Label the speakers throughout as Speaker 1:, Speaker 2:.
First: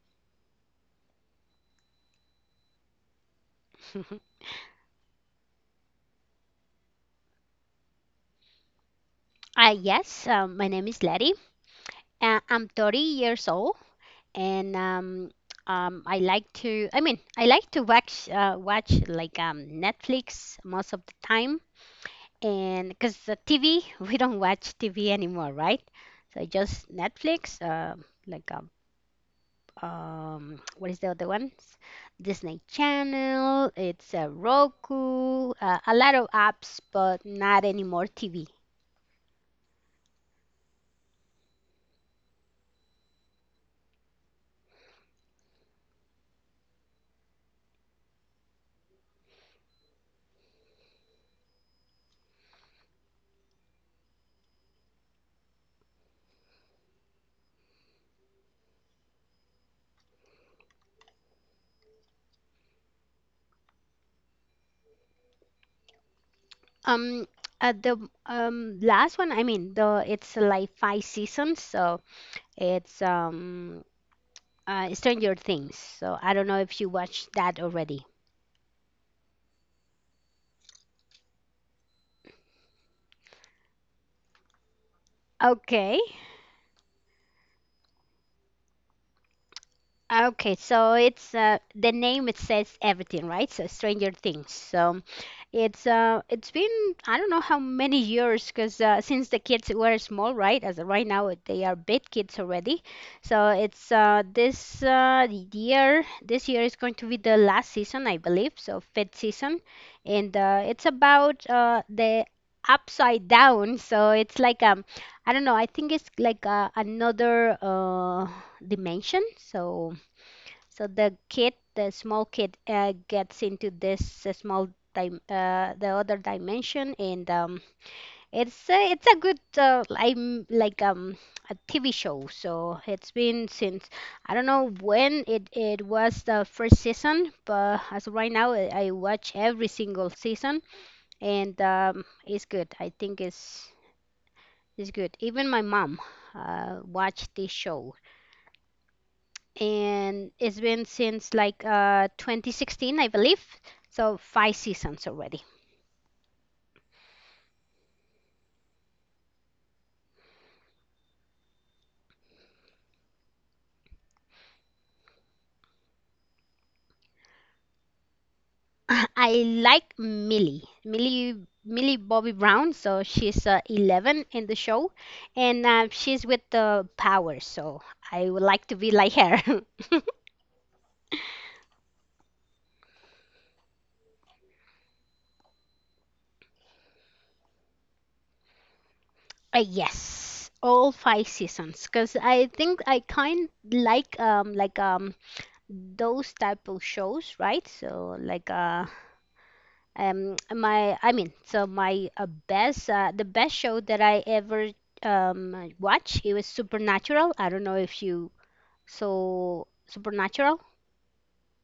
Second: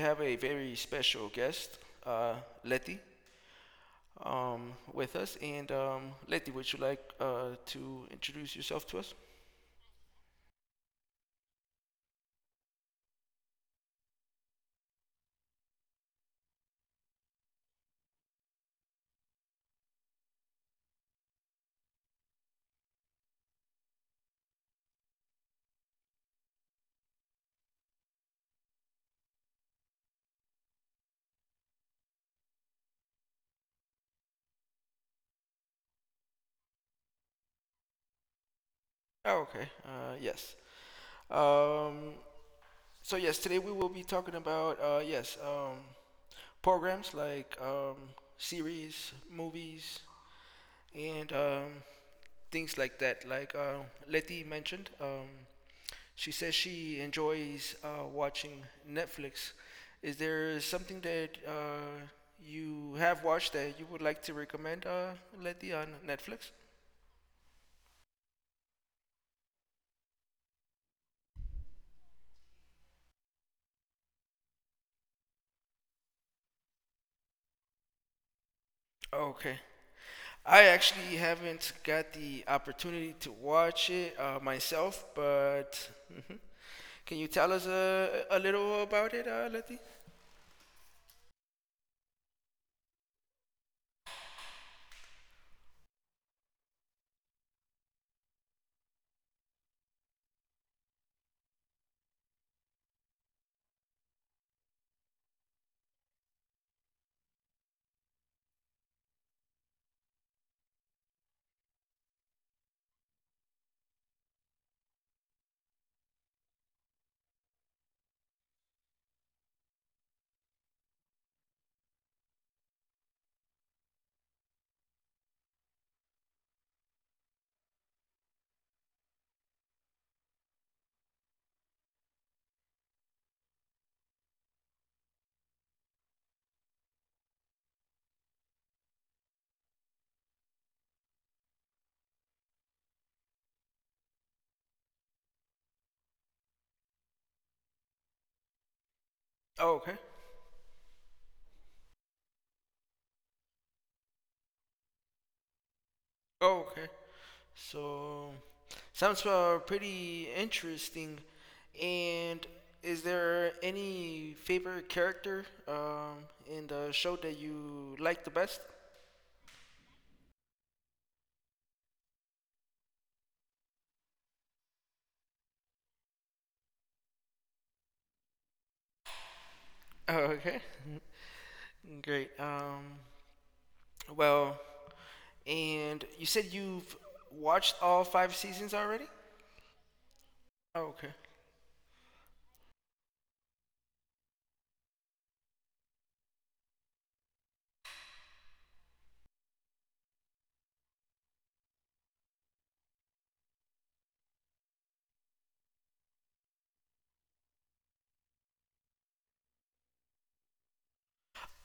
Speaker 1: have a very special guest, uh, Letty,
Speaker 2: Mhm.
Speaker 1: with us. And Letty, would you like to introduce yourself to us?
Speaker 2: Yes, my name is Letty. I'm 30 years old, and I like to watch Netflix most of the time, and because the TV, we don't watch TV anymore, right? So just Netflix, like um, what is the other one? Disney Channel. It's Roku. A lot of apps, but not anymore TV.
Speaker 1: Oh, okay. Yes. Um, so, yes, today we will be talking about, yes, programs like series, movies, and things like that. Like, Letty mentioned. She says she enjoys watching Netflix. Is there something that you have watched that you would like to recommend, Letty, on Netflix?
Speaker 2: Um, the last one, I mean, the It's like five seasons, so it's Stranger Things. So I don't know if you watched that already.
Speaker 1: Okay. I actually haven't got the opportunity to watch it myself, but
Speaker 2: Okay.
Speaker 1: mhm, can you tell us a little about it, Letty?
Speaker 2: Okay, so it's the name it says everything, right? So Stranger Things. So it's been, I don't know how many years, because since the kids were small, right? As of right now they are big kids already. So it's this year this year is going to be the last season, I believe. So fifth season, and it's about the upside down. So it's I don't know. I think it's like another dimension. So. So the kid, the small kid gets into this small time, the other dimension, and it's a good I'm like a TV show. So it's been since I don't know when it was the first season, but as of right now, I watch every single season, and it's good. I think it's good. Even my mom watched this show,
Speaker 1: Oh, okay.
Speaker 2: and it's been since 2016, I believe. So five seasons already.
Speaker 1: Oh, okay. So sounds pretty interesting. And is there any favorite character in the show that you like the best?
Speaker 2: I like Millie Bobby Brown. So she's 11 in the show, and she's with the power. So I would like to be like her.
Speaker 1: Oh, okay. Great. Well, and you said you've watched all five seasons already?
Speaker 2: Yes,
Speaker 1: Oh,
Speaker 2: all
Speaker 1: okay.
Speaker 2: five seasons. Because I think I kind those type of shows, right? So like my I mean so my best show that I ever watched, it was Supernatural. I don't know if you saw Supernatural.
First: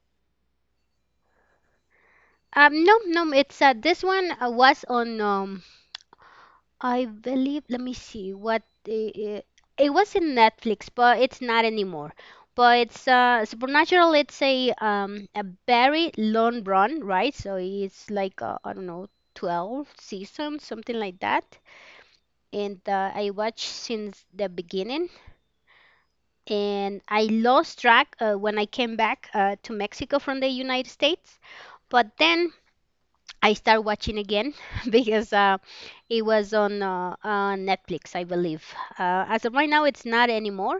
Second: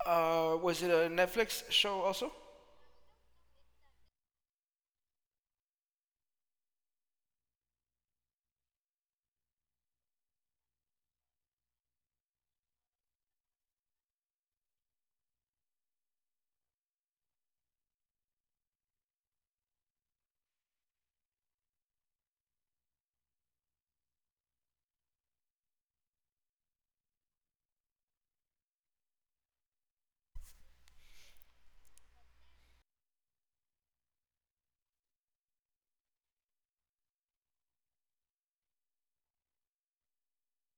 Speaker 1: Was it a Netflix show also?
Speaker 2: No, it's this one was on I believe, let me see what it was in Netflix but it's not anymore. But it's Supernatural. It's a very long run, right? So it's like I don't know, 12 seasons, something like that. And I watched since the beginning. And I lost track when I came back to Mexico from the United States. But then I started watching again because it was on Netflix, I believe. As of right now, it's not anymore.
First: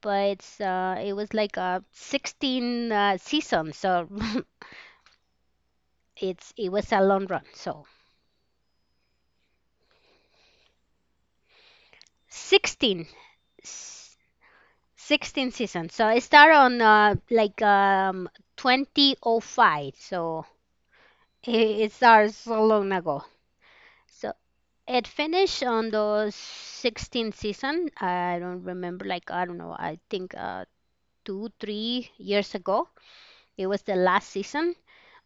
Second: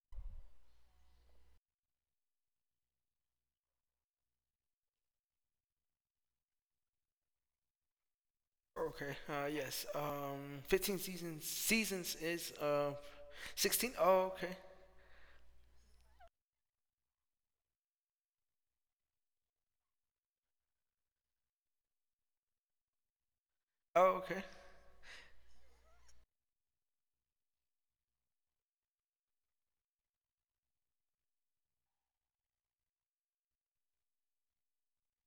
Speaker 2: But it was like 16 seasons, so it was a long run. So
Speaker 1: Okay. Yes. 15 seasons. Seasons is
Speaker 2: 16.
Speaker 1: 16. Oh, okay.
Speaker 2: 16 seasons. So it started on 2005. So it started so long ago.
Speaker 1: Oh,
Speaker 2: So
Speaker 1: okay.
Speaker 2: it finished on the 16th season. I don't remember. Like I don't know. I think 2, 3 years ago. It was the last season,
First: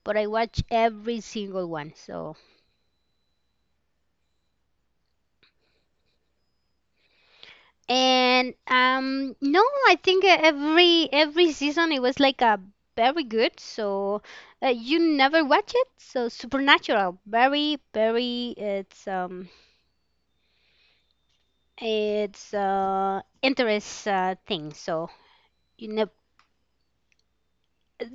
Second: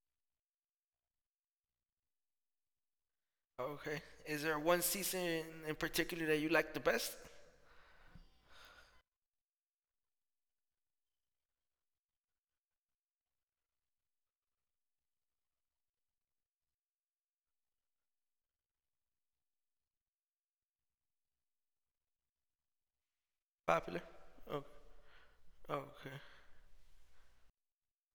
Speaker 2: but I watched every single one. So
Speaker 1: Okay. Is there one season in particular that you like the best?
Speaker 2: And No, I think every season it was like a very good. So you never watch it. So Supernatural, very very it's
Speaker 1: Popular?
Speaker 2: interest
Speaker 1: Oh,
Speaker 2: thing. So you never,
Speaker 1: okay.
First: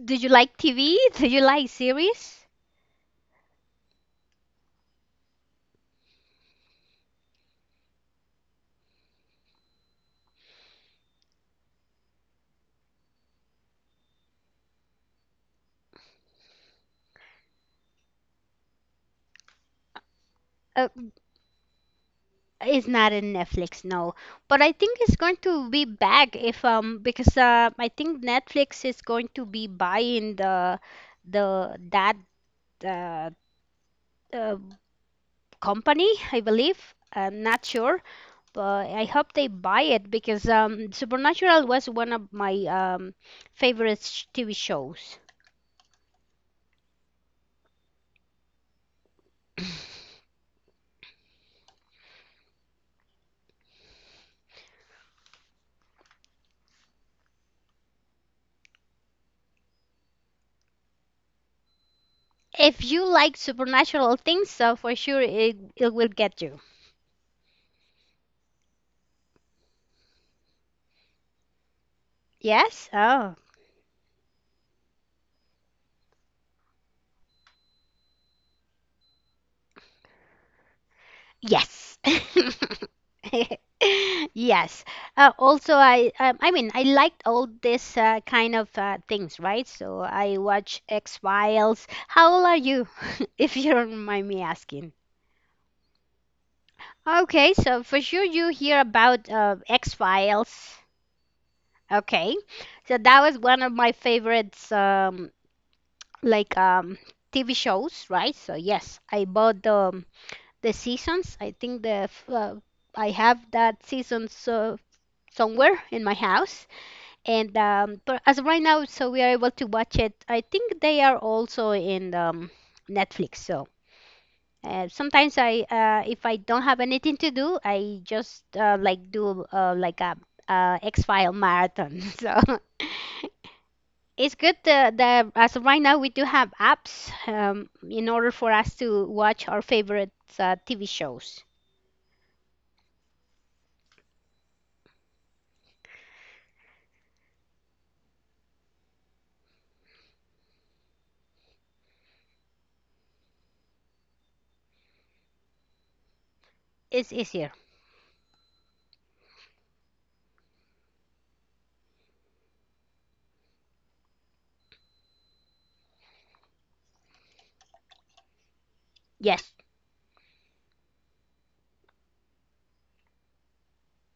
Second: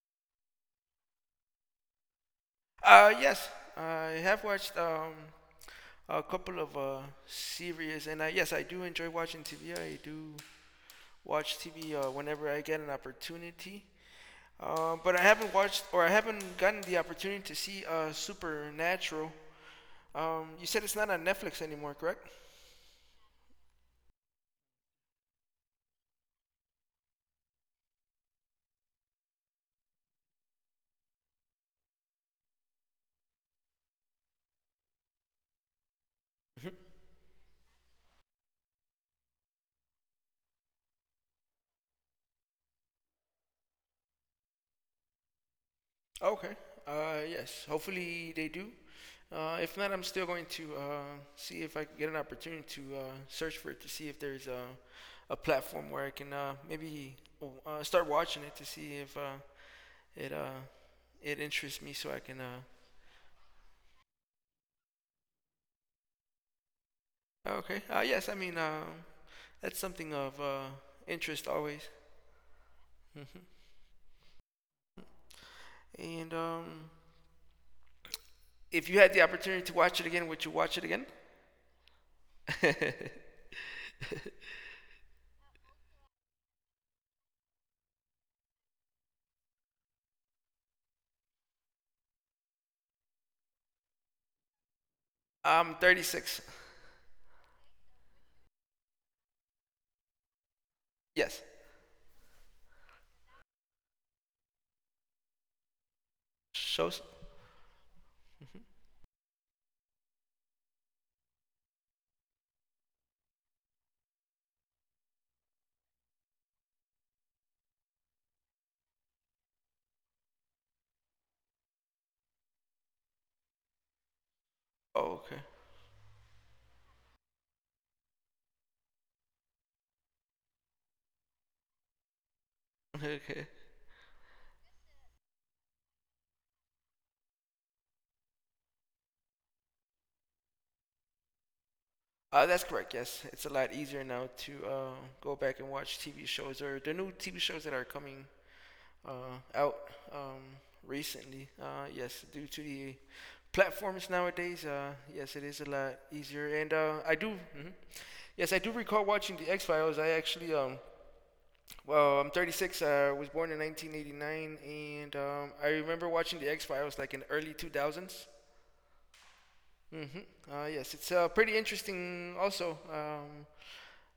Speaker 2: do you like TV? Do you like series?
Speaker 1: Yes, I have watched a couple of series, and I, yes, I do enjoy watching TV. I do watch TV whenever I get an opportunity. But I haven't watched, or I haven't gotten the opportunity to see Supernatural. You said
Speaker 2: Uh,
Speaker 1: it's not on Netflix anymore, correct?
Speaker 2: it's not in Netflix, no. But I think it's going to be back, if because I think Netflix is going to be buying the that uh, uh, company, I
Speaker 1: Mm-hmm.
Speaker 2: believe. I'm not sure, but I hope they buy it because Supernatural was one of my favorite TV shows.
Speaker 1: Okay. Yes. Hopefully they do. If not, I'm still going to see if I can get an opportunity to search for it to see if there's a platform where I can maybe start watching it to see if it it interests me, so I can.
Speaker 2: If you like supernatural things, so for sure it will get you.
Speaker 1: Oh, okay. Yes, I mean that's something of interest always.
Speaker 2: Yes? Oh,
Speaker 1: Mm-hmm. And if you had the opportunity to watch it again, would you watch it again?
Speaker 2: yes. Yes. Also, I liked all this kind of things, right? So I watch X-Files. How old are you, if you don't mind me asking?
Speaker 1: I'm 36.
Speaker 2: Okay, so for sure you hear about X-Files.
Speaker 1: Yes.
Speaker 2: Okay, so that was one of my favorites, like um,
Speaker 1: Shows.
Speaker 2: TV shows, right? So
Speaker 1: Mm-hmm.
Speaker 2: yes, I bought the seasons. I think I have that seasons somewhere in my house, and but as of right now, so we are able to watch it. I think they are also in Netflix. So
Speaker 1: Oh,
Speaker 2: sometimes if I don't have anything to do, I just like do like a, X-File marathon. So
Speaker 1: okay. Okay.
Speaker 2: it's good that as of right now we do have apps in order for us to watch our favorite TV shows.
Speaker 1: That's correct. Yes, it's a lot easier now to go back and watch TV shows or the new TV shows that are coming uh, out um, recently. Yes, due to the platforms nowadays, yes, it is a lot easier. And I
Speaker 2: It's
Speaker 1: do.
Speaker 2: easier.
Speaker 1: Mhm. Yes, I do recall watching the X Files. I actually, well, I'm 36. I was born in 1989, and I remember watching the X Files like in the early 2000s.
Speaker 2: Yes,
Speaker 1: Mm-hmm. Yes, it's pretty interesting also.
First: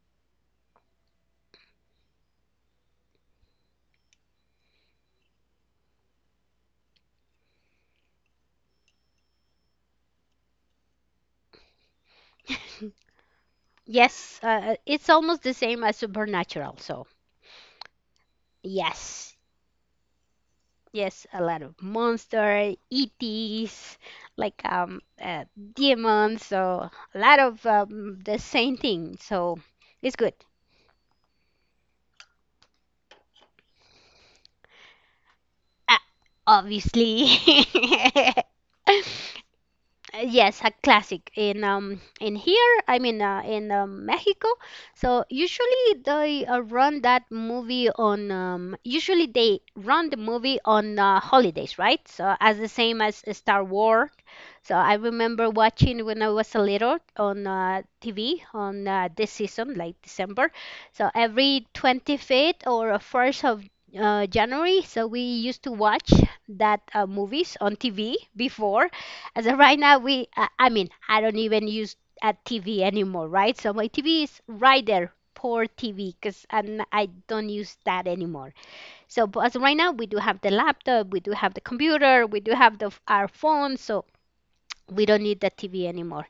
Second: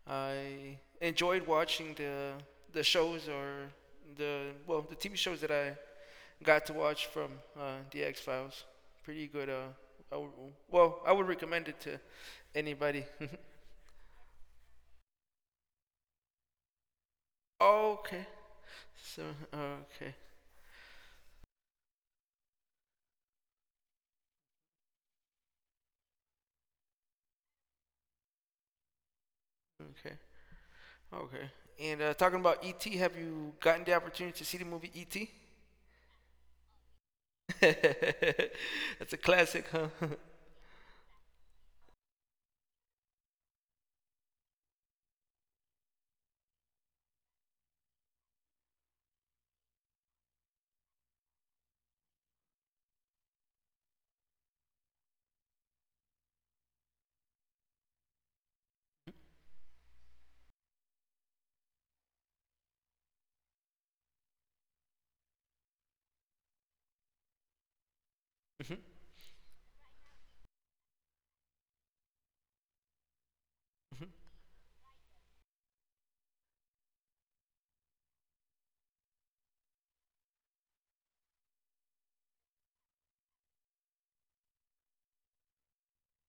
Speaker 1: I enjoyed watching the shows or the, well, the TV shows that I got to watch from the X Files. Pretty good. I would, well, I would recommend it to anybody.
Speaker 2: yes. It's almost the same as Supernatural. So
Speaker 1: Okay. So
Speaker 2: yes.
Speaker 1: okay,
Speaker 2: Yes, a lot of monster, ETs, like um uh, demons, so a lot of the same thing. So it's
Speaker 1: okay,
Speaker 2: good.
Speaker 1: okay. And talking about ET, have you gotten the opportunity to see the movie ET?
Speaker 2: Uh, Obviously.
Speaker 1: That's a classic, huh?
Speaker 2: Yes, a classic in here. In Mexico. So usually they run that movie on. Usually they run the movie on holidays, right? So as the same as Star Wars. So I remember watching when I was a little on TV on this season, like December. So every 25th or 1st of January, so we used to watch that movies on TV
Speaker 1: Mhm,
Speaker 2: before. As of right now, we, I mean, I don't even use a TV anymore, right? So my
Speaker 1: mhm.
Speaker 2: TV is right there, poor TV, because I don't use that anymore. So, but as of right now, we do have the laptop, we do have the computer, we do have our phone, so we don't need the TV anymore.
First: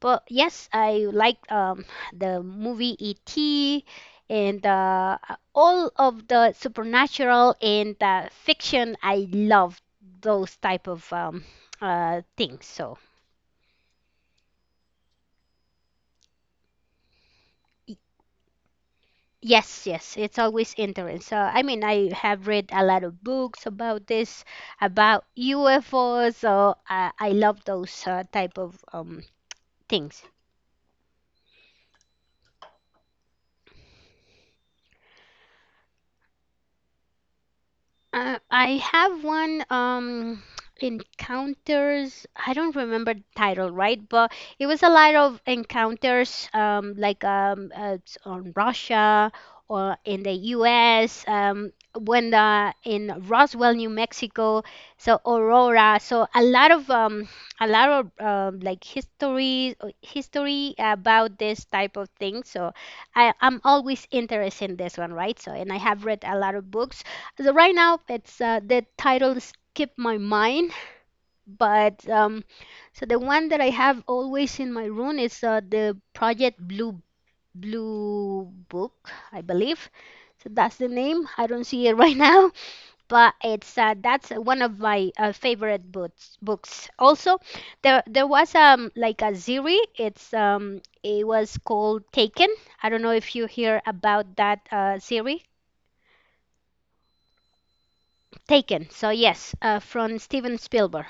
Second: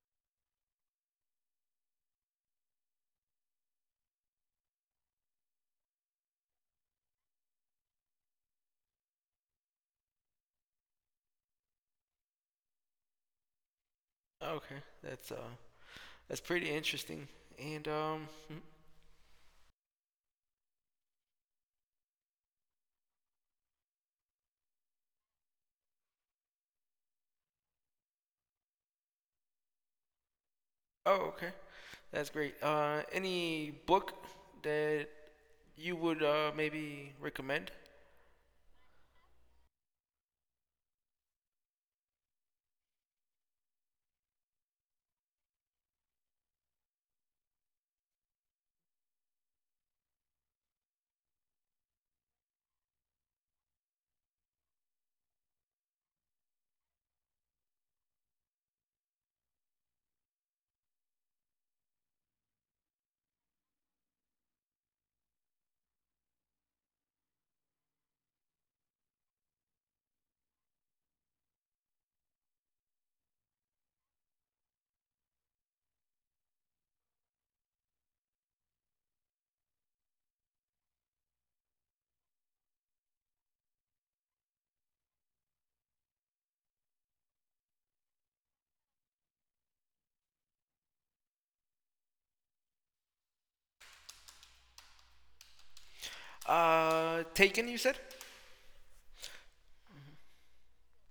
Speaker 2: But yes, I like the movie ET and all of the supernatural and fiction. I love those type of things. So.
Speaker 1: Okay, that's uh, that's pretty interesting. And mhm.
Speaker 2: Yes, yes, it's always interesting. So, I mean, I have read a lot of books about this, about UFOs. So, I love those type of things.
Speaker 1: Oh, okay. That's great. Any book that you would maybe recommend?
Speaker 2: I have one Encounters. I don't remember the title, right? But it was a lot of encounters, on Russia or in the U.S. When the in Roswell, New Mexico, so Aurora. So a lot of a lot of like history, history about this type of thing. So I'm always interested in this one, right? So and I have read a lot of books. So right now, it's the title skipped my mind, but so the one that I have always in my room is the Project Blue Book, I believe. So that's the name. I don't see it right now, but it's that's one of my favorite books. Books. Also, there was like a series. It's it was called Taken. I don't know if you hear about that series.
Speaker 1: Taken, you said?
Speaker 2: Taken. So yes, from Steven Spielberg.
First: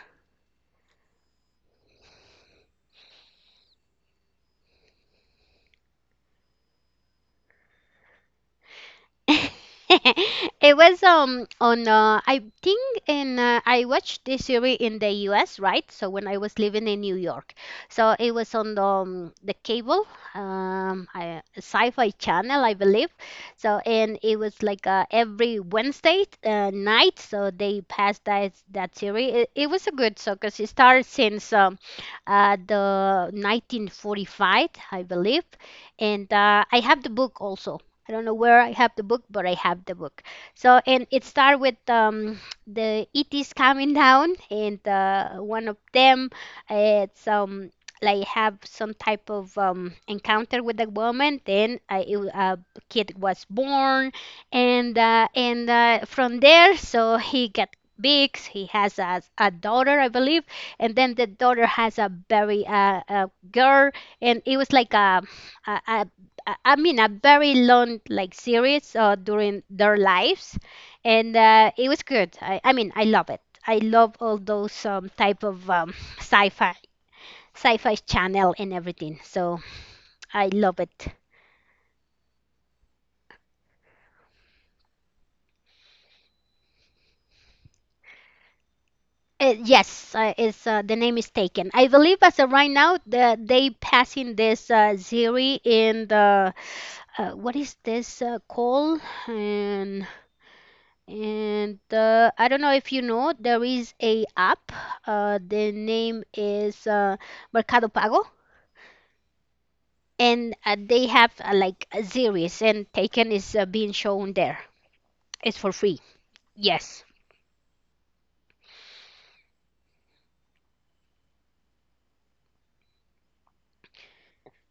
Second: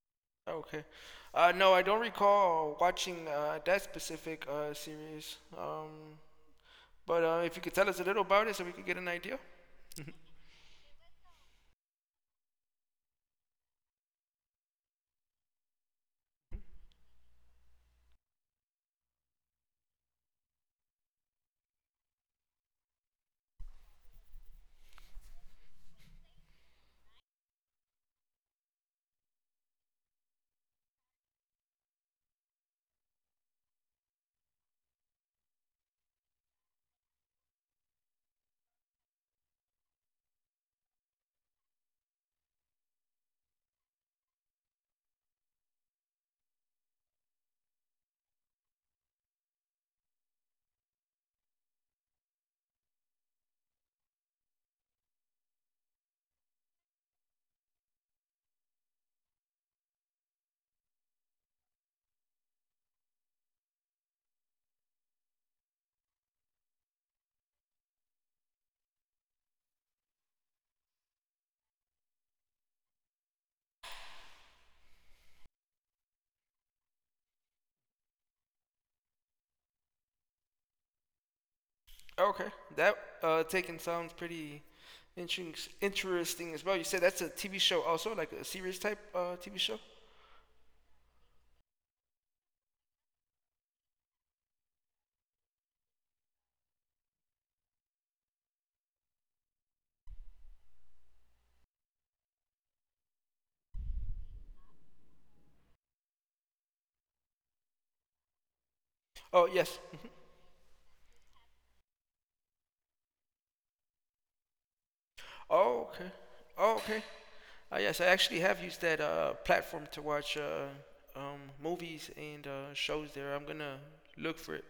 Speaker 1: Oh, okay. No, I don't recall watching that specific series. But if you could tell us a little about it so we could get an idea.
Speaker 2: It was on I think in I watched this series in the US, right? So when I was living in New York. So it was on the, the cable sci-fi channel, I believe. So and it was like every Wednesday night, so they passed that series. It was a good show because it started since the 1945, I believe. And I have the book also. I don't know where I have the book, but I have the book. So, and it started with the ETs coming down, and one of them, it's like have some type of encounter with a woman. Then a kid was born, and from there, so he got big. He has a daughter, I believe, and then the daughter has a very a girl, and it was like a a very long like series during their lives, and it was good. I love it. I love all those type of sci-fi, sci-fi channel and everything. So I love it.
Speaker 1: Oh, okay. That Taken sounds pretty interesting, interesting as well. You said that's a TV show also, like a series type TV show?
Speaker 2: Yes, is the name is Taken. I believe as of right now, they passing this Ziri in the what is this called? And I don't know if you know, there is a app. The name is Mercado Pago,
Speaker 1: Oh, yes.
Speaker 2: and they have like a series, and Taken is being shown there. It's for
Speaker 1: Oh,
Speaker 2: free.
Speaker 1: okay. Oh, okay.
Speaker 2: Yes,
Speaker 1: Yes, I actually have used that platform to watch movies and shows there. I'm gonna look for it.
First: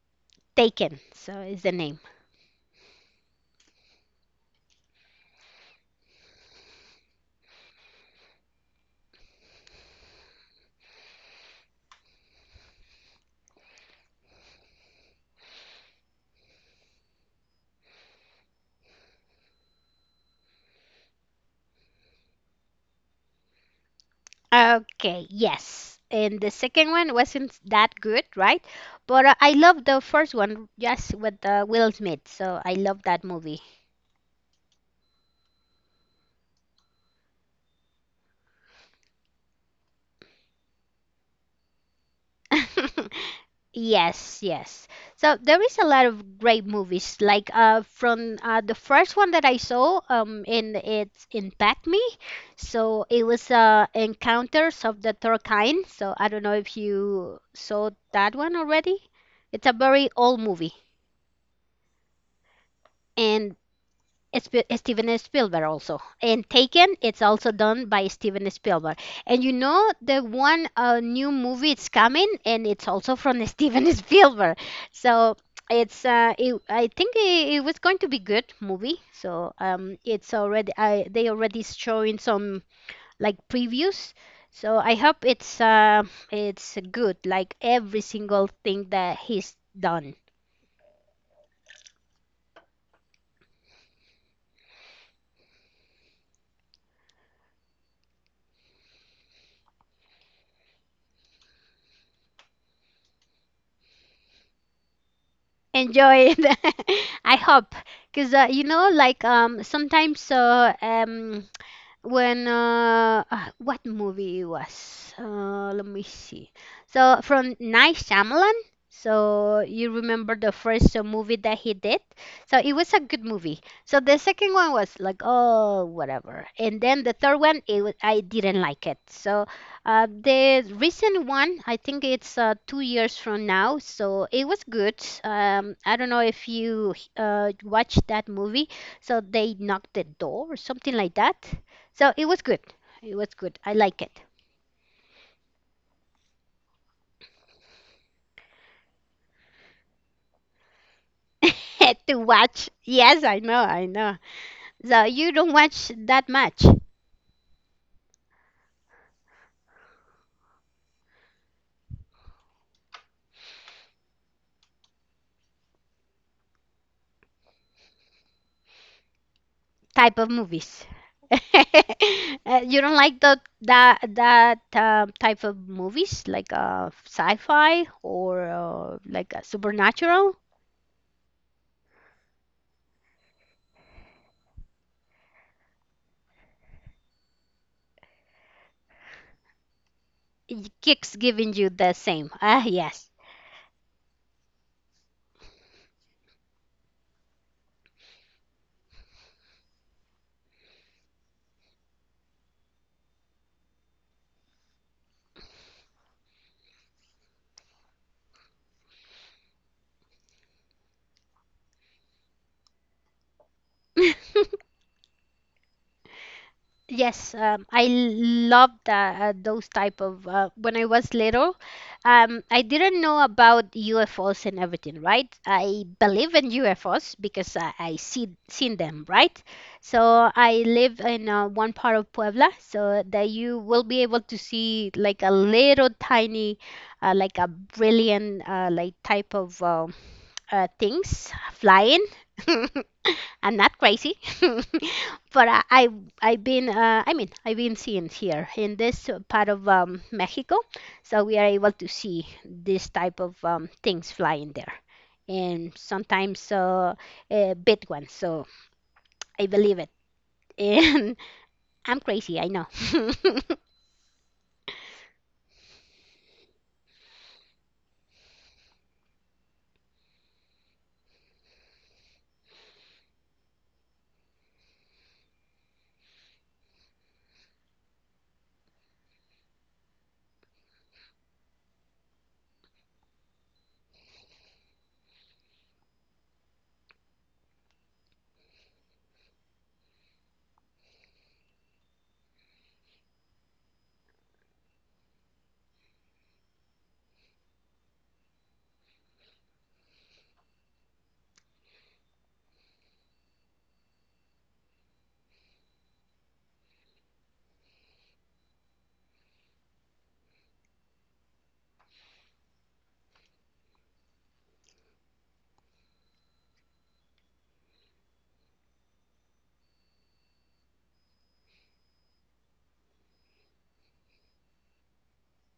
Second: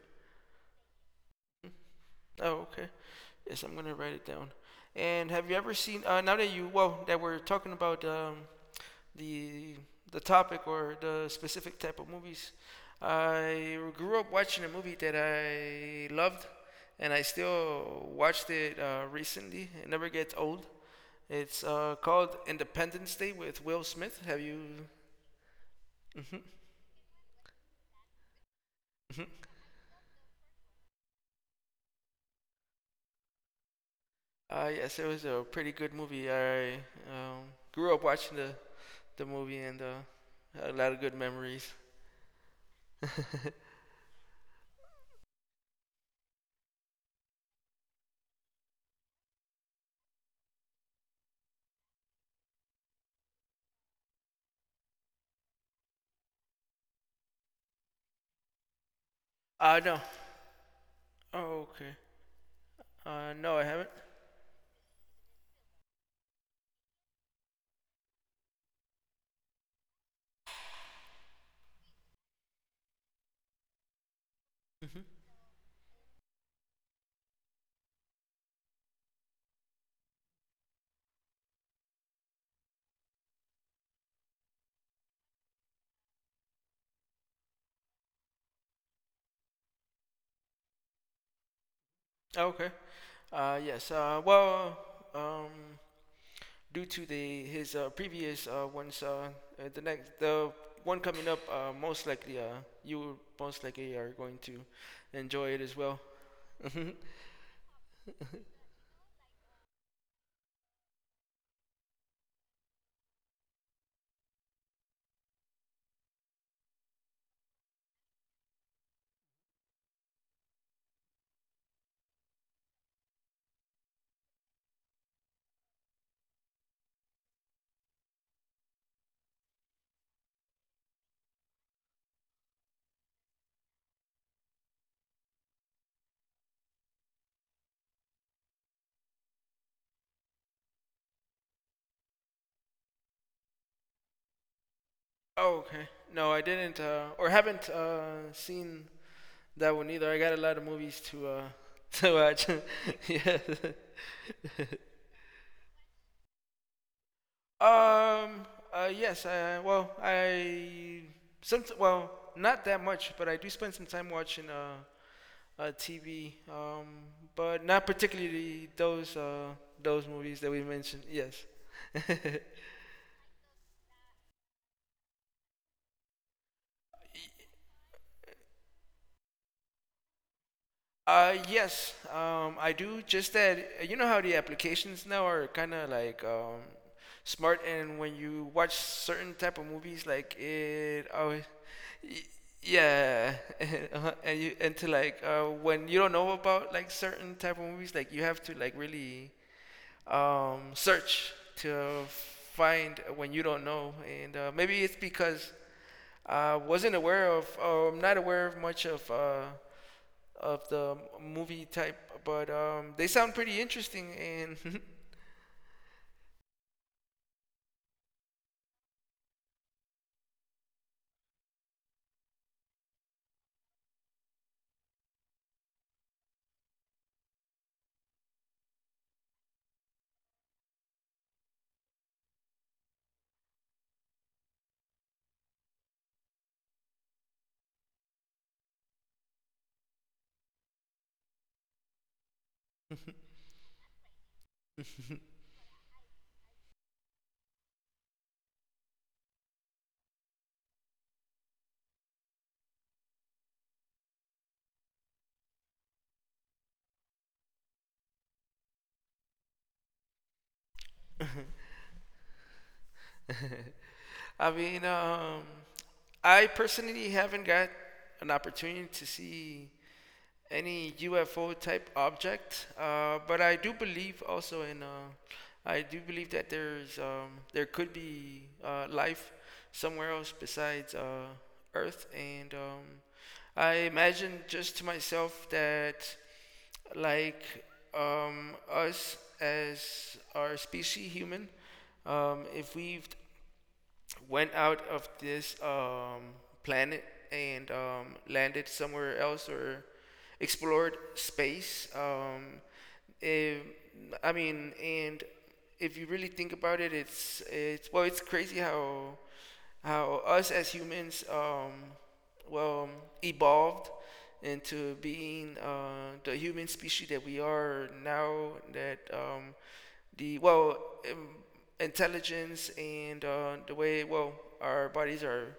Speaker 2: Taken. So is
Speaker 1: Hmm.
Speaker 2: the name.
Speaker 1: Oh, okay. Yes, I'm gonna write it down. And have you ever seen? Now that you, well, that we're talking about the the topic or the specific type of movies, I grew up watching a movie that I loved, and I still watched it recently. It never gets old. It's called Independence Day with Will Smith. Have you?
Speaker 2: Okay, yes. And
Speaker 1: Mhm.
Speaker 2: the second one wasn't that good, right? But
Speaker 1: Mhm.
Speaker 2: I love the first one, yes, with Will Smith. So I love that movie.
Speaker 1: Yes, it was a pretty good movie. I um, grew up watching the movie and had a lot of good memories.
Speaker 2: Yes, yes. So there is a lot of great movies. Like from the first one that I saw, in it's impact me. So it was Encounters of the Third Kind. So I don't know if you saw that one already. It's a
Speaker 1: No.
Speaker 2: very old movie,
Speaker 1: Oh, okay. No,
Speaker 2: and
Speaker 1: I haven't.
Speaker 2: Steven Spielberg also. And Taken, it's also done by Steven Spielberg. And you know the one new movie it's coming, and it's also from Steven Spielberg.
Speaker 1: Hmm.
Speaker 2: So it's I think it was going to be good movie. So it's already I they already showing some like previews. So I hope it's it's good, like every single thing that he's done.
Speaker 1: Okay. Yes. Well, um, due to the his previous ones, the one coming up, most likely you most likely are going to enjoy it as well.
Speaker 2: Enjoy it.
Speaker 1: Hmm.
Speaker 2: I hope, because you know, like sometimes when what movie it was? Let me see. So from Night Shyamalan. So you remember the first movie that he did? So it was a good movie. So the second one was like oh whatever, and then the third one it was, I didn't like it. So the recent one I think it's two years from now. So it was good. I don't know if you watched that movie. So they knocked the door or something like that. So it was good. It was good. I like it.
Speaker 1: Oh, okay. No, I didn't, or haven't seen that one either. I got a lot of movies to to
Speaker 2: To
Speaker 1: watch.
Speaker 2: watch. Yes, I
Speaker 1: Yeah.
Speaker 2: know, I know. So you don't watch that much
Speaker 1: Um. Yes. I. Well. I. Some. Well. Not that much, but I do spend some time watching TV. But not particularly those
Speaker 2: type of
Speaker 1: movies that we
Speaker 2: movies.
Speaker 1: mentioned. Yes.
Speaker 2: You don't like the that that type of movies like sci-fi or supernatural?
Speaker 1: Yes, I do. Just that you know how the applications now are kind of like smart, and when you watch certain type of movies, like
Speaker 2: It
Speaker 1: it,
Speaker 2: keeps
Speaker 1: oh,
Speaker 2: giving you the same. Ah, yes.
Speaker 1: yeah, uh-huh, and you and to like when you don't know about like certain type of movies, like you have to like really search to find when you don't know, and maybe it's because I wasn't aware of, or I'm not aware of much of. Of the movie type, but they sound pretty interesting. And
Speaker 2: Yes, I love that, those type of when I was little, I didn't know about UFOs and everything, right? I believe in UFOs because I see seen them, right? So I live in one part of Puebla, so that you will be able to see like a little tiny, like a brilliant like type of things flying. I'm not crazy, but I've been I mean I've been seeing here in this part of Mexico, so we are able to see this type of things flying there, and sometimes big ones. So I believe it, and I'm crazy. I know.
Speaker 1: I mean, I personally haven't got an opportunity to see any UFO type object. But I do believe also in, I do believe that there's, there could be life somewhere else besides Earth. And I imagine just to myself that, like, us as our species, human, if we've went out of this planet and landed somewhere else or explored space. Eh, I mean, and if you really think about it, it's well, it's crazy how us as humans, well, evolved into being the human species that we are now. That the well um, intelligence and the way, well, our bodies are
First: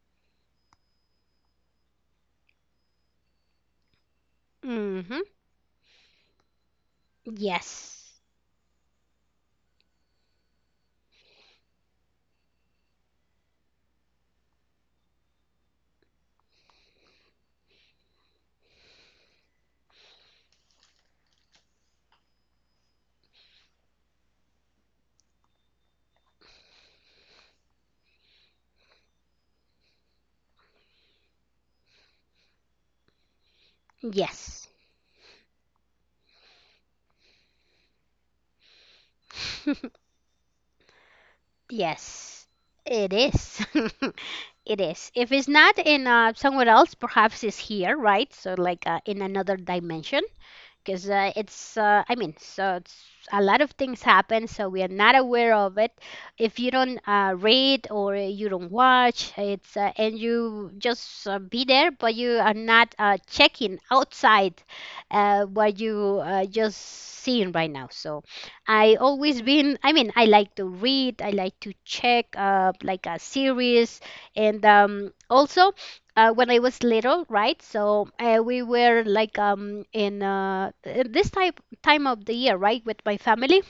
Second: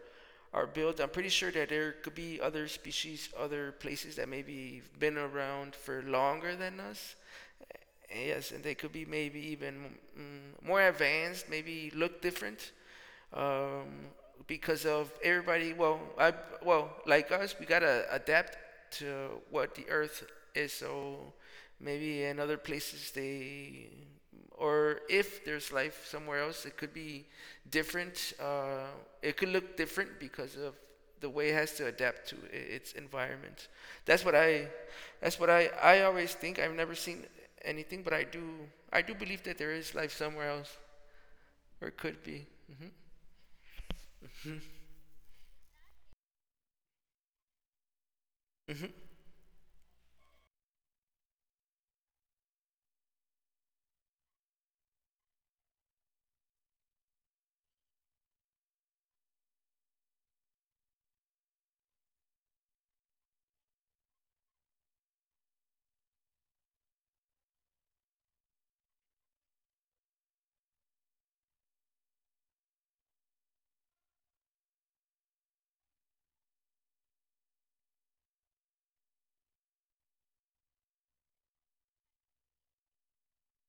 Speaker 1: are built. I'm pretty sure that there could be other species, other places that maybe been
Speaker 2: hmm
Speaker 1: around for longer than us,
Speaker 2: Yes,
Speaker 1: yes, and they could be maybe even more advanced, maybe look different um, because of everybody. Well, I, well, like us, we gotta adapt to what the Earth is. So maybe in other places they, or if there's life somewhere else, it could be different. It could look different because of the way it has to adapt to its environment. That's what I
Speaker 2: yes,
Speaker 1: that's what I always think. I've never seen anything, but I do believe that there is life somewhere else or could
Speaker 2: yes.
Speaker 1: be.
Speaker 2: It is. It is. If it's not in somewhere else, perhaps it's here, right? So, like
Speaker 1: Hmm.
Speaker 2: in another dimension because it's I mean so it's, a lot of things happen so we are not aware of it. If you don't read or you don't watch it's and you just be there but you are not checking outside what you just seeing right now. So I always been, I mean I like to read, I like to check like a series, and also when I was little, right? So we were like in this type time of the year, right, with my family.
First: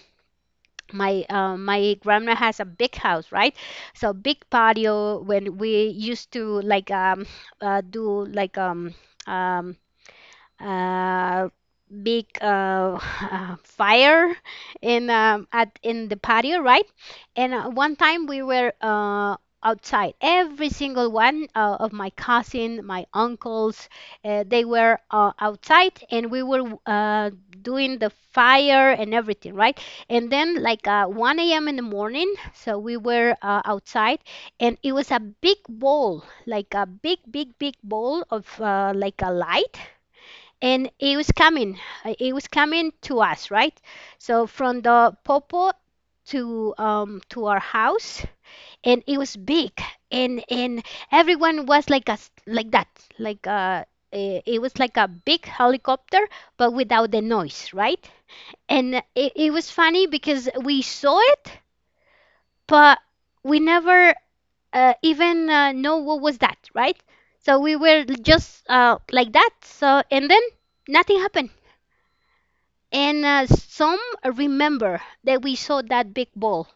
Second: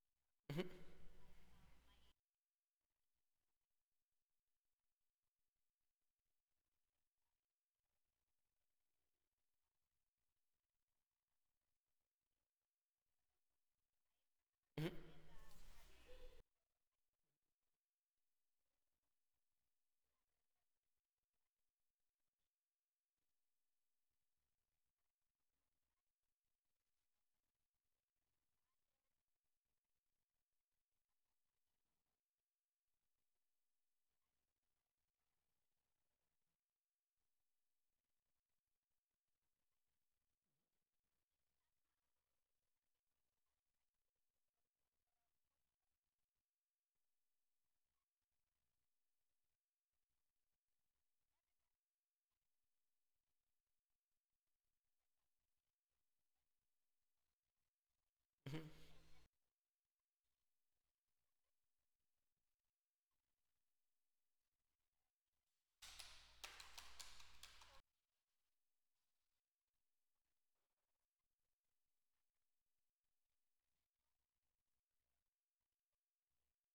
Speaker 1: Hmm.
Speaker 2: My grandma has a big house, right? So big patio. When we used to like do like um. Uh, big fire in
Speaker 1: Hmm.
Speaker 2: at in the patio, right? And one time we were outside. Every single one of my cousin, my uncles, they were outside, and we were doing the fire and everything, right? And then like 1 a.m. in the morning, so we were outside, and it was a big bowl, like a big, big, big bowl of like a light, and it was coming to us, right? So from the popo to our house, and it was big, and everyone was like us like that, like it was like a big helicopter but without the noise, right?
Speaker 1: Hmm.
Speaker 2: And it was funny because we saw it, but we never even know what was that, right? So we were just like that. So and then nothing happened. And some remember that we saw that big ball,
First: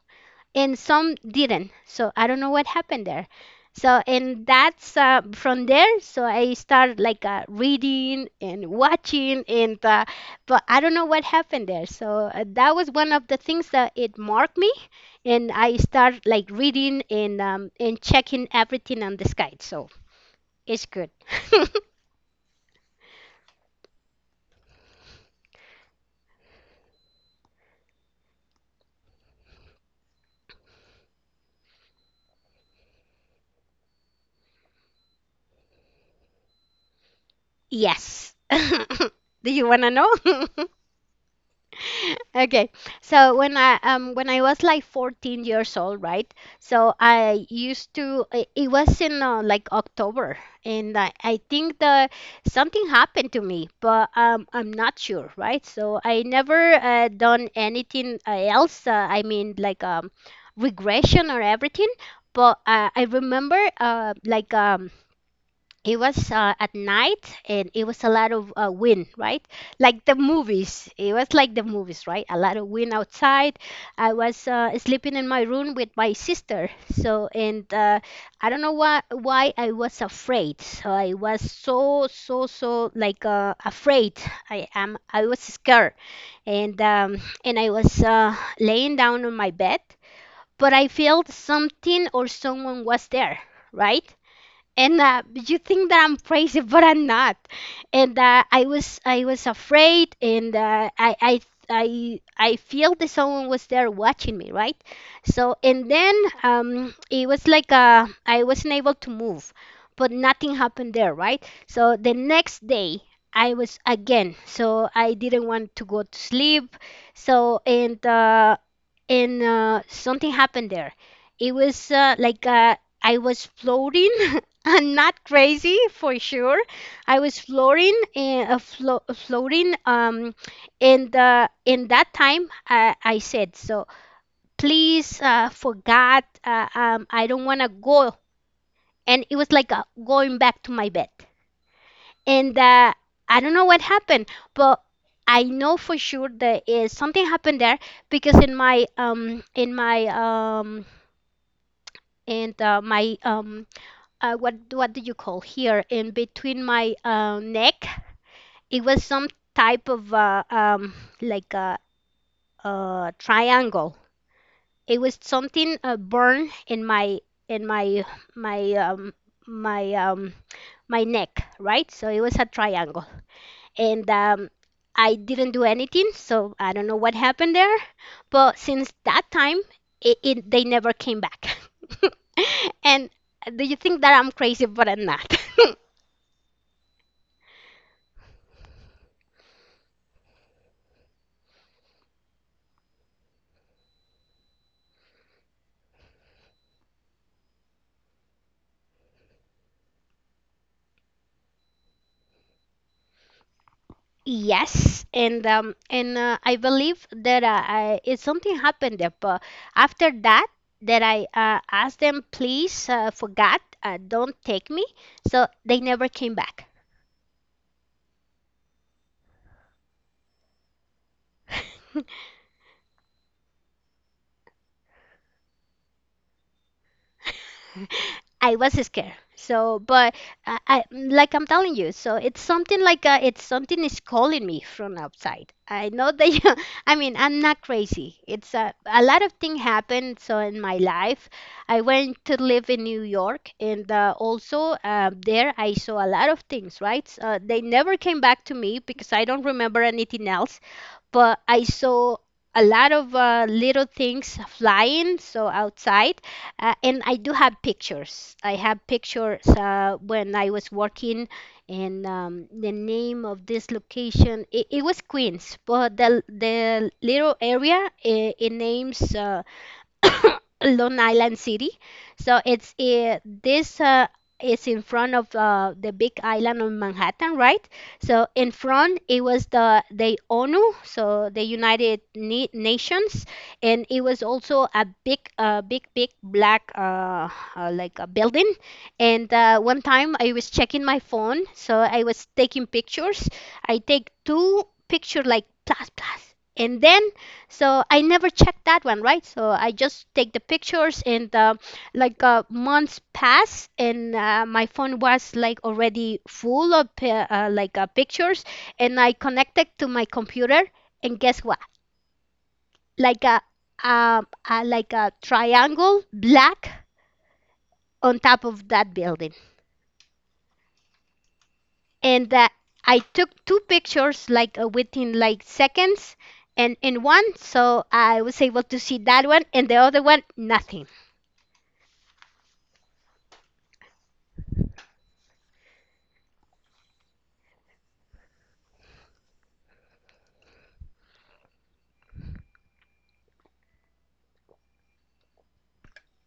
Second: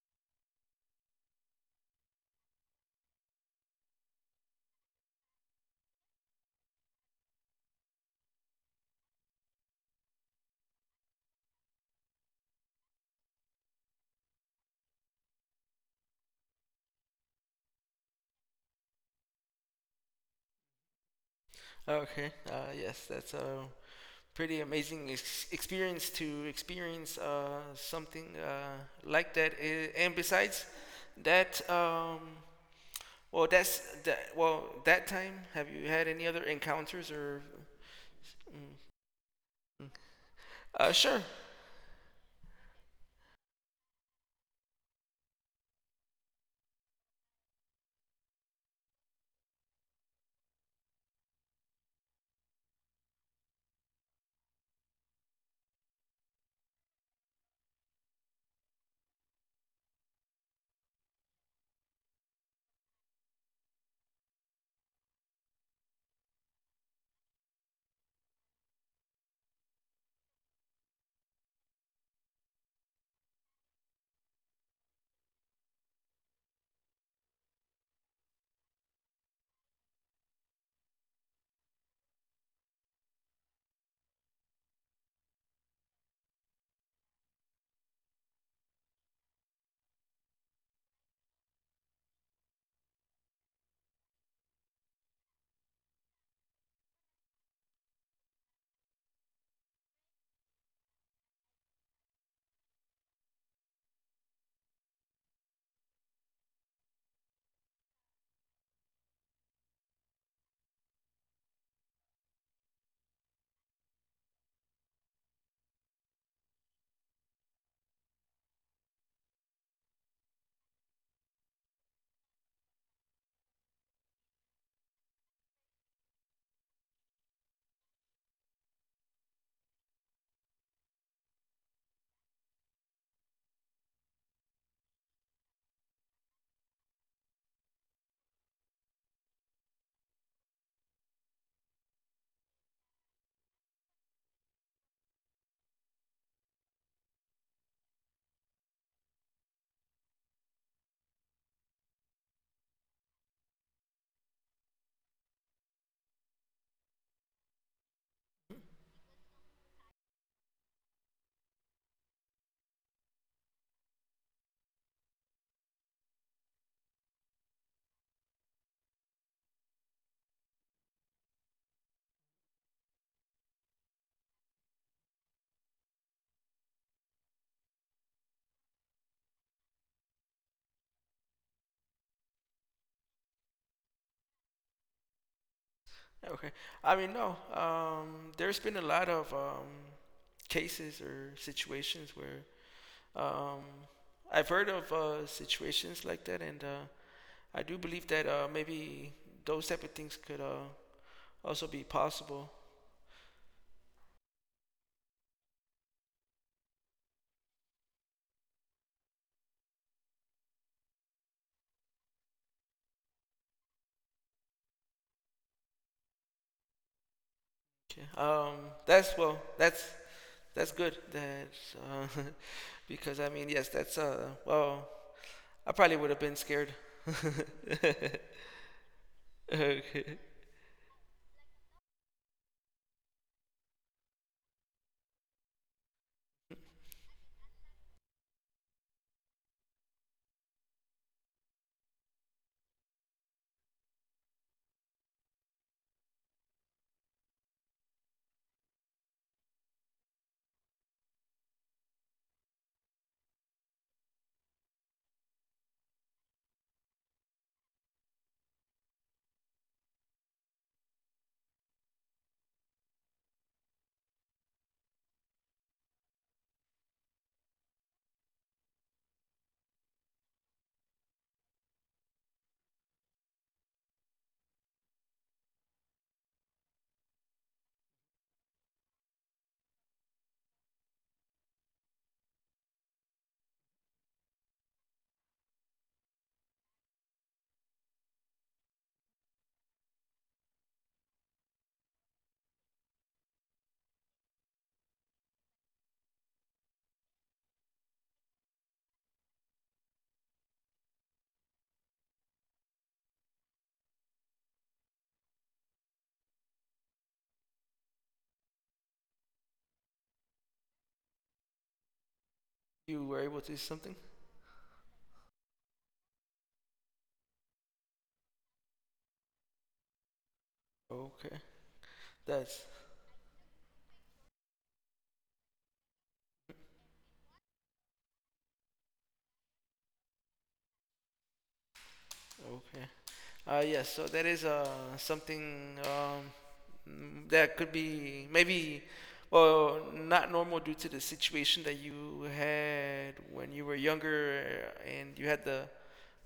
Speaker 2: and some didn't. So I don't know what happened there. So and that's from there. So I started like reading and watching, and but I don't know what happened there. So that was one of the things that it marked me, and I started like reading and checking everything on the sky. So it's good.
Speaker 1: Okay. Yes, that's a pretty amazing experience to experience something like that. And besides that, well, that's that. Well, that time. Have you had any other encounters or?
Speaker 2: Yes.
Speaker 1: Mm,
Speaker 2: Do you wanna know?
Speaker 1: Sure.
Speaker 2: Okay, so when I was like 14 years old, right? So I used to, it was in like October, and I think the something happened to me, but I'm not sure, right? So I never done anything else. I mean like regression or everything, but I remember it was at night and it was a lot of wind, right? Like the movies, it was like the movies, right? A lot of wind outside. I was sleeping in my room with my sister. So and I don't know why I was afraid, so I was so so so like afraid, I was scared, and um, and I was laying down on my bed, but I felt something or someone was there, right? And you think that I'm crazy, but I'm not. And I was afraid, and I feel that someone was there watching me, right? So and then it was like I wasn't able to move, but nothing happened there, right? So the next day. I was again, so I didn't want to go to sleep. So and something happened there. It was I was floating. I'm not crazy for sure. I was floating in a floating in the, in that time I said, so please for God, I don't want to go. And it was like going back to my bed, and I don't know what happened, but I know for sure there is something happened there. Because in my in my what do you call here in between my neck. It was some type of like a triangle. It was something burned in my my um, my um, my neck, right? So it was a triangle, and I didn't do anything. So I don't know what happened there, but since that time, it they never came back. And do you think that I'm crazy? But I'm not.
Speaker 1: Okay. I mean, no. There's been a lot of cases or situations where um, I've heard of situations like that, and I do believe that maybe those type of things could also be possible.
Speaker 2: Yes, and I believe that it something happened there. But after that, that I asked them, please, for God, don't take me. So they never came back.
Speaker 1: Okay. That's, well, that's good. That uh, because I mean, yes, that's. Well, I probably would have been scared.
Speaker 2: I was scared. So,
Speaker 1: Okay.
Speaker 2: but I like I'm telling you, so it's something like it's something is calling me from outside. I know that you, I mean, I'm not crazy. It's a lot of things happened. So in my life, I went to live in New York, and also there I saw a lot of things. Right? They never came back to me because I don't remember anything else, but I saw a lot of little things flying so outside. And I do have pictures. I have pictures when I was working, and the name of this location it was Queens, but the little area it names Long Island City. So it's this is in front of the big island of Manhattan, right? So in front it was the ONU, so the United Nations, and it was also a big, big, big black like a building. And one time I was checking my phone, so I was taking pictures. I take two picture, like plus plus, and then so I never checked that one, right? So I just take the pictures, and the, like months pass, and my phone was like already full of like pictures, and I connected to my computer, and guess what?
Speaker 1: You were
Speaker 2: Like
Speaker 1: able
Speaker 2: a
Speaker 1: to do something.
Speaker 2: like a triangle black on top of that building.
Speaker 1: Okay.
Speaker 2: And
Speaker 1: That's
Speaker 2: I took two pictures like within like seconds, and in one so I was able to see that one and the other one nothing.
Speaker 1: okay. Yes. So that is something, mm, that could be maybe, well, not normal due to the situation that you had when you were younger and you had the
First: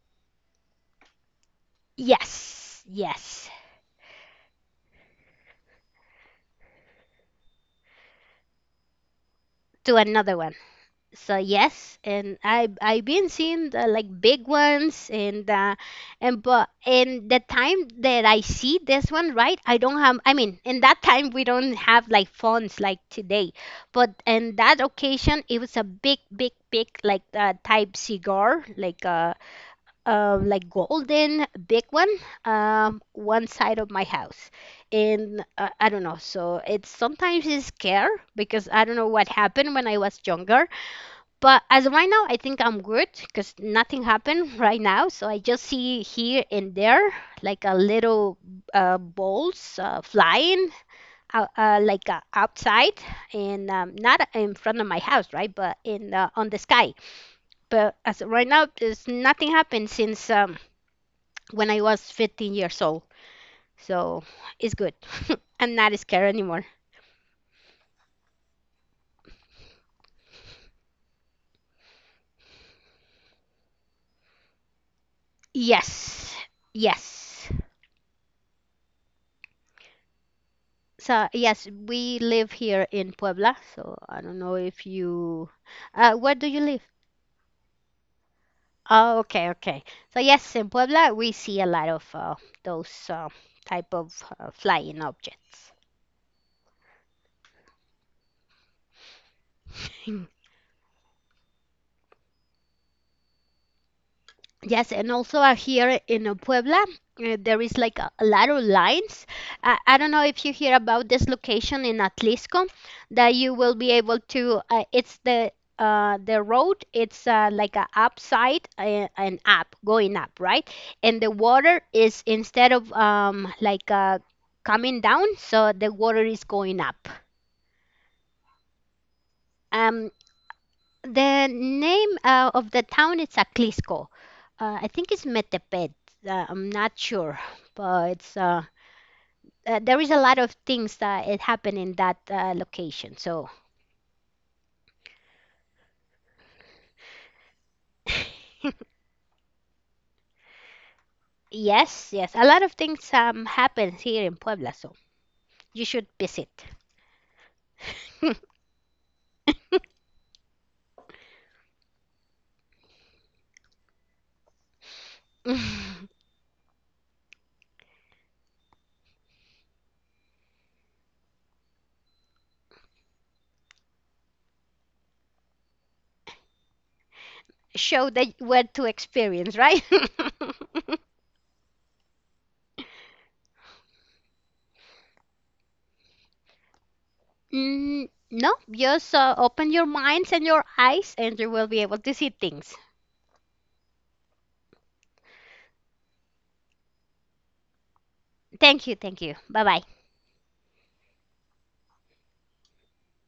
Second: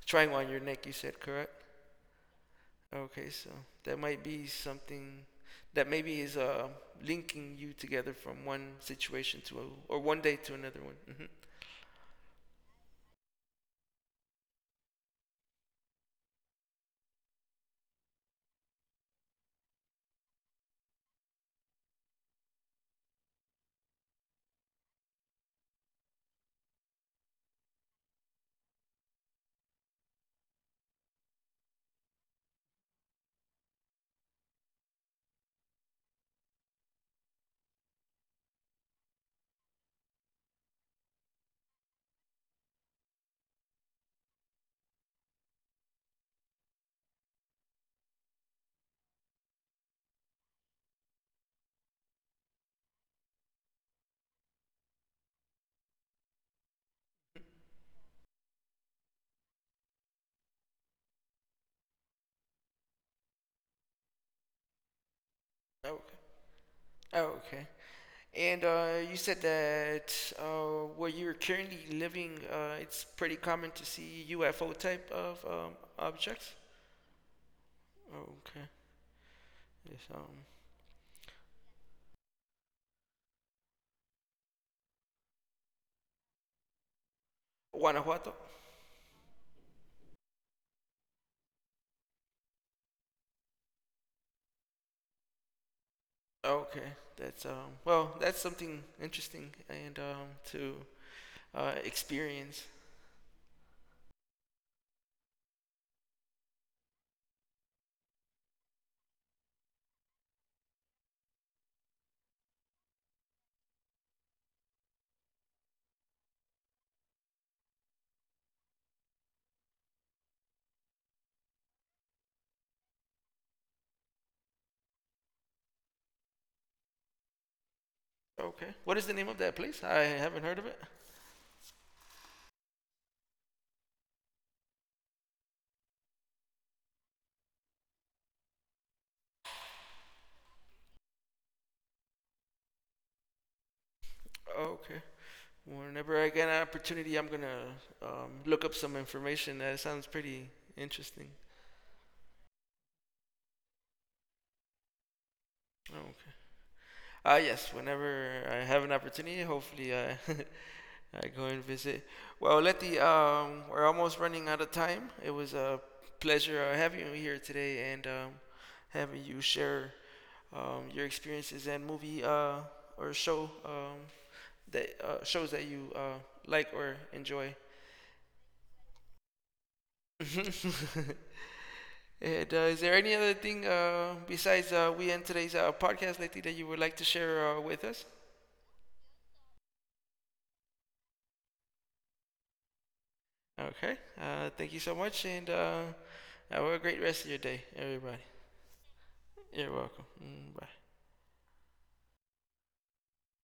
Speaker 1: triangle on your neck. You said, correct.
Speaker 2: Yes,
Speaker 1: Okay.
Speaker 2: yes,
Speaker 1: So that might be something that maybe is linking you together from one situation
Speaker 2: to
Speaker 1: or one day
Speaker 2: another
Speaker 1: to
Speaker 2: one.
Speaker 1: another one. Hmm.
Speaker 2: So yes, and I've been seeing the, like big ones and but and the time that I see this one, right? I don't have. I mean, in that time we don't have like phones like today, but in that occasion it was a big, big, big like type cigar, like golden big one, one side of my house. And I don't know, so it's sometimes it's scare because I don't know what happened when I was younger. But as of right now I think I'm good, because nothing happened right now. So I just see here and there like a little balls flying outside and not in front of my house, right, but in on the sky. But as of right now there's nothing happened since when I was 15 years old. So it's good. I'm not
Speaker 1: Okay.
Speaker 2: scared anymore.
Speaker 1: Okay. And you said that where you're currently living, it's pretty common to see UFO type of
Speaker 2: Yes,
Speaker 1: objects.
Speaker 2: yes.
Speaker 1: Okay. Yes.
Speaker 2: So yes, we live here in Puebla. So I don't know if you, where do you live?
Speaker 1: Guanajuato.
Speaker 2: Oh, okay, okay. So yes, in Puebla we see a lot of those type of flying objects.
Speaker 1: Okay. That's, well, that's something interesting and to experience.
Speaker 2: Yes, and also out here in Puebla, there is like a lot of lines. I don't know if you hear about this location in Atlisco that you will be able to. It's the road. It's like a upside and up, going up, right? And the water is instead of coming down, so the water is going up.
Speaker 1: Okay. What is the name of that place? I
Speaker 2: Um,
Speaker 1: haven't heard of it.
Speaker 2: The name of the town is Aclisco. I think it's Metepet. I'm not sure, but it's there is a lot of things that it happen in that location. So
Speaker 1: Okay. Whenever I get an opportunity, I'm gonna look up some information. That sounds pretty interesting.
Speaker 2: yes, yes, a lot of things happens here in Puebla. So you should
Speaker 1: Okay.
Speaker 2: visit.
Speaker 1: Yes, whenever I have an opportunity, hopefully I, I go and visit. Well, Letty, we're almost running out of time. It was a pleasure having you here today and having you share your experiences and movie, or show, that shows that you like or enjoy.
Speaker 2: Show that what to experience, right?
Speaker 1: And is there any other thing besides we end today's podcast, Letty, that you would like to share with us?
Speaker 2: Mm, no, just open your minds and your eyes, and you will be able to see things.
Speaker 1: Okay, thank you so much, and have a great rest of your day, everybody.
Speaker 2: Thank you, thank you. Bye
Speaker 1: You're
Speaker 2: bye.
Speaker 1: welcome. Mm. Bye.